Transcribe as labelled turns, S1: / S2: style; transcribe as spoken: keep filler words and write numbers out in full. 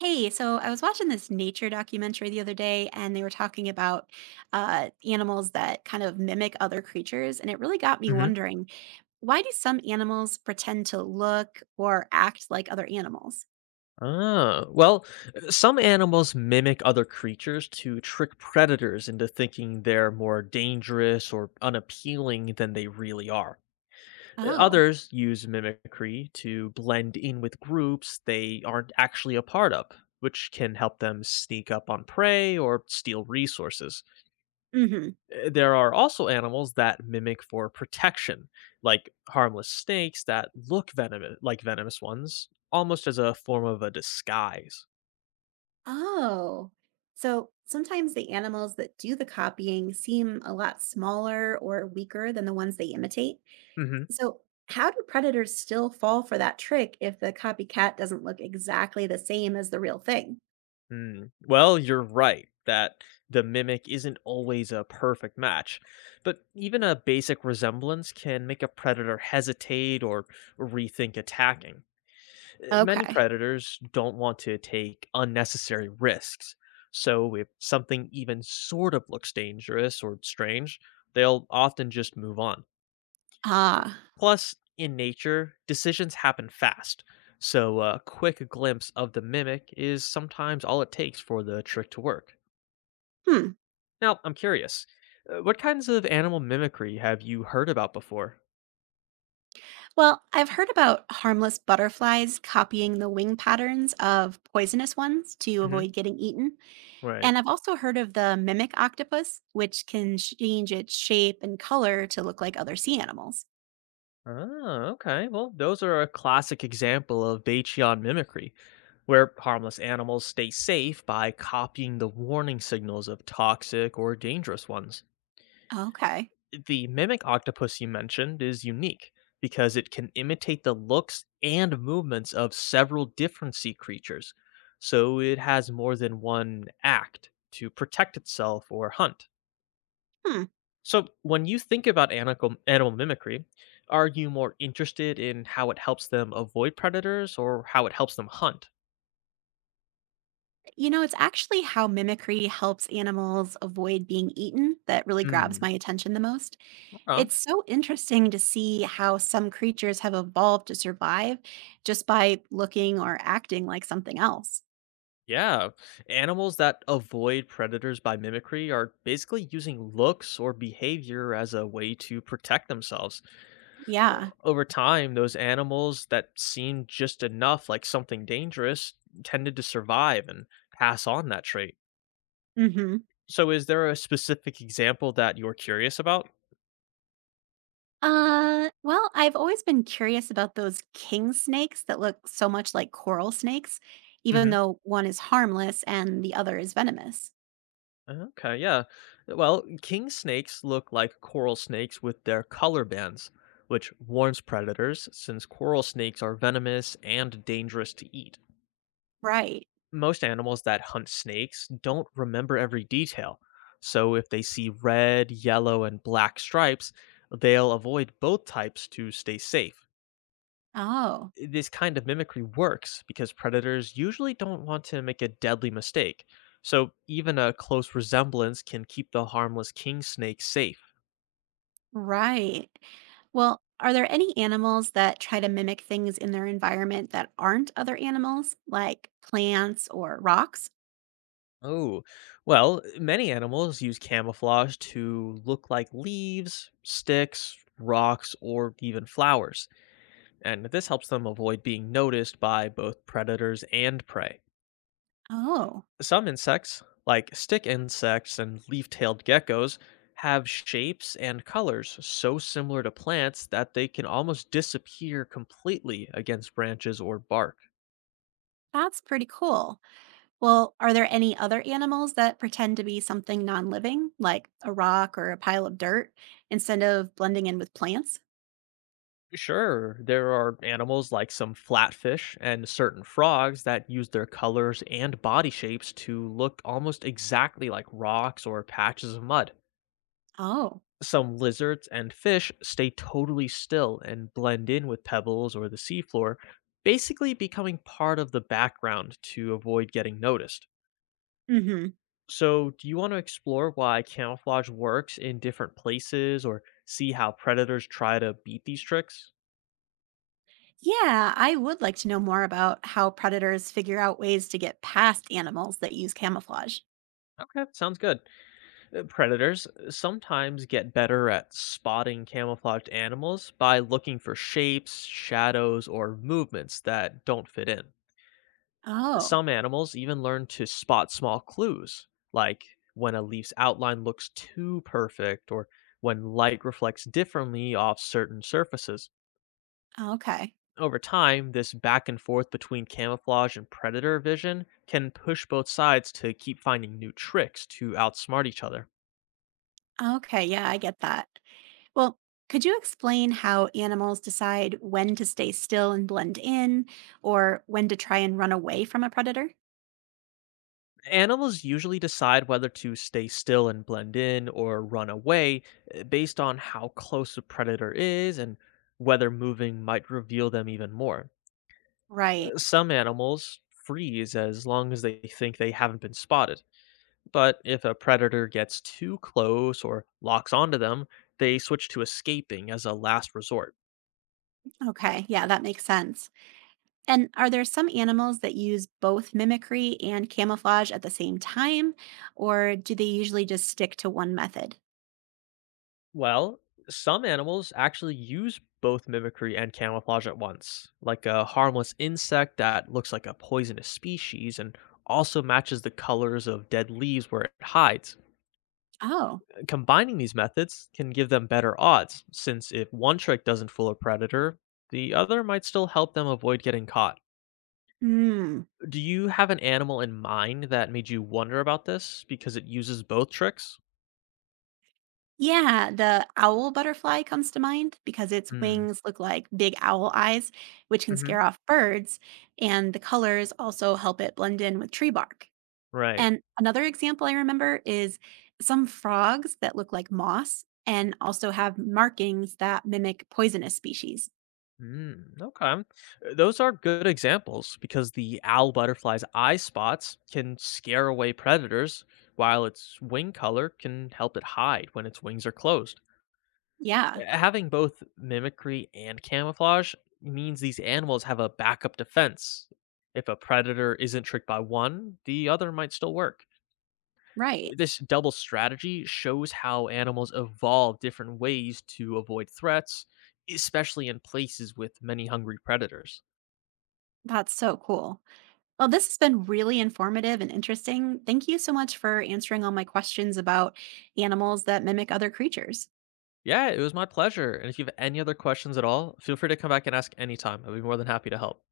S1: Hey, so I was watching this nature documentary the other day, and they were talking about uh, animals that kind of mimic other creatures. And it really got me
S2: Hmm.
S1: wondering, why do some animals pretend to look or act like other animals?
S2: Ah, well, uh, some animals mimic other creatures to trick predators into thinking they're more dangerous or unappealing than they really are. Uh,
S1: Oh,
S2: Others use mimicry to blend in with groups they aren't actually a part of, which can help them sneak up on prey or steal resources.
S1: mm-hmm.
S2: Uh, There are also animals that mimic for protection, like harmless snakes that look venom- like venomous ones, almost as a form of a disguise.
S1: Oh, so sometimes the animals that do the copying seem a lot smaller or weaker than the ones they imitate.
S2: Mhm.
S1: So, how do predators still fall for that trick if the copycat doesn't look exactly the same as the real thing?
S2: Mm. Well, you're right that the mimic isn't always a perfect match, but even a basic resemblance can make a predator hesitate or rethink attacking. Uh, Many
S1: Okay.
S2: predators don't want to take unnecessary risks, so if something even sort of looks dangerous or strange, they'll often just move on.
S1: Ah,
S2: Plus, in nature, decisions happen fast, so a quick glimpse of the mimic is sometimes all it takes for the trick to work.
S1: hmm.
S2: Now, I'm curious, uh, what kinds of animal mimicry have you heard about before?
S1: Well, I've heard about harmless butterflies copying the wing patterns of poisonous ones to
S2: Hmm.
S1: avoid getting eaten.
S2: Right.
S1: And I've also heard of the mimic octopus, which can sh- change its shape and color to look like other sea animals.
S2: Oh, okay. Well, those are a classic example of Bachian mimicry, where harmless animals stay safe by copying the warning signals of toxic or dangerous ones.
S1: Okay.
S2: The mimic octopus you mentioned is unique because it can imitate the looks and movements of several different sea creatures, so it has more than one act to protect itself or hunt.
S1: Hmm.
S2: So, when you think about animal, animal mimicry, are you more interested in how it helps them avoid predators or how it helps them hunt?
S1: You know, it's actually how mimicry helps animals avoid being eaten that really grabs
S2: Hmm.
S1: my attention the most.
S2: Okay.
S1: It's so interesting to see how some creatures have evolved to survive just by looking or acting like something else.
S2: Yeah, animals that avoid predators by mimicry are basically using looks or behavior as a way to protect themselves.
S1: Yeah.
S2: Over time, those animals that seem just enough like something dangerous tended to survive and pass on that trait.
S1: Mhm.
S2: So, is there a specific example that you're curious about?
S1: Uh, well, I've always been curious about those king snakes that look so much like coral snakes, even
S2: Hmm.
S1: though one is harmless and the other is venomous.
S2: Okay, yeah. Well, king snakes look like coral snakes with their color bands, which warns predators since coral snakes are venomous and dangerous to eat.
S1: Right.
S2: Most animals that hunt snakes don't remember every detail, so if they see red, yellow, and black stripes, they'll avoid both types to stay safe.
S1: Oh,
S2: This kind of mimicry works because predators usually don't want to make a deadly mistake. So even a close resemblance can keep the harmless king snake safe.
S1: right. Well, are there any animals that try to mimic things in their environment that aren't other animals, like plants or rocks?
S2: Oh, well, many animals use camouflage to look like leaves, sticks, rocks, or even flowers, and this helps them avoid being noticed by both predators and prey.
S1: Oh,
S2: Some insects, like stick insects and leaf tailed geckos, have shapes and colors so similar to plants that they can almost disappear completely against branches or bark.
S1: that's pretty cool. Well, are there any other animals that pretend to be something non living, like a rock or a pile of dirt, instead of blending in with plants?
S2: Sure, there are animals like some flatfish and certain frogs that use their colors and body shapes to look almost exactly like rocks or patches of mud.
S1: Oh.
S2: Some lizards and fish stay totally still and blend in with pebbles or the seafloor, basically becoming part of the background to avoid getting noticed.
S1: Hmm.
S2: So, do you want to explore why camouflage works in different places or see how predators try to beat these tricks?
S1: Yeah, I would like to know more about how predators figure out ways to get past animals that use camouflage.
S2: Okay, sounds good. Uh, Predators uh, sometimes get better at spotting camouflaged animals by looking for shapes, shadows, or movements that don't fit in.
S1: Oh,
S2: Some animals even learn to spot small clues, like when a leaf's outline looks too perfect or when light reflects differently off certain surfaces.
S1: okay.
S2: Over time, this back and forth between camouflage and predator vision can push both sides to keep finding new tricks to outsmart each other.
S1: Okay, yeah, I get that. Well, could you explain how animals decide when to stay still and blend in, or when to try and run away from a predator?
S2: Animals usually decide whether to stay still and blend in or run away uh, based on how close a predator is and whether moving might reveal them even more.
S1: Right.
S2: Some animals freeze as long as they think they haven't been spotted, but if a predator gets too close or locks onto them, they switch to escaping as a last resort.
S1: Okay. Yeah, that makes sense. And are there some animals that use both mimicry and camouflage at the same time, or do they usually just stick to one method?
S2: Well, some animals actually use both mimicry and camouflage at once, like a harmless insect that looks like a poisonous species and also matches the colors of dead leaves where it hides.
S1: Oh,
S2: Combining these methods can give them better odds, since if one trick doesn't fool a predator, the other might still help them avoid getting caught.
S1: hmm.
S2: Do you have an animal in mind that made you wonder about this because it uses both tricks?
S1: Yeah, the owl butterfly comes to mind because its
S2: Mm.
S1: wings look like big owl eyes, which can
S2: Hmm.
S1: scare off birds, and the colors also help it blend in with tree bark.
S2: Right.
S1: And another example I remember is some frogs that look like moss and also have markings that mimic poisonous species.
S2: Mm, okay. Uh, Those are good examples because the owl butterfly's eye spots can scare away predators, while its wing color can help it hide when its wings are closed.
S1: Yeah,
S2: Having both mimicry and camouflage means these animals have a backup defense. If a predator isn't tricked by one, the other might still work.
S1: right.
S2: This double strategy shows how animals evolve different ways to avoid threats, especially in places with many hungry predators.
S1: That's so cool. Well, this has been really informative and interesting. Thank you so much for answering all my questions about animals that mimic other creatures.
S2: Yeah, it was my pleasure. And if you have any other questions at all, feel free to come back and ask anytime. I'd be more than happy to help.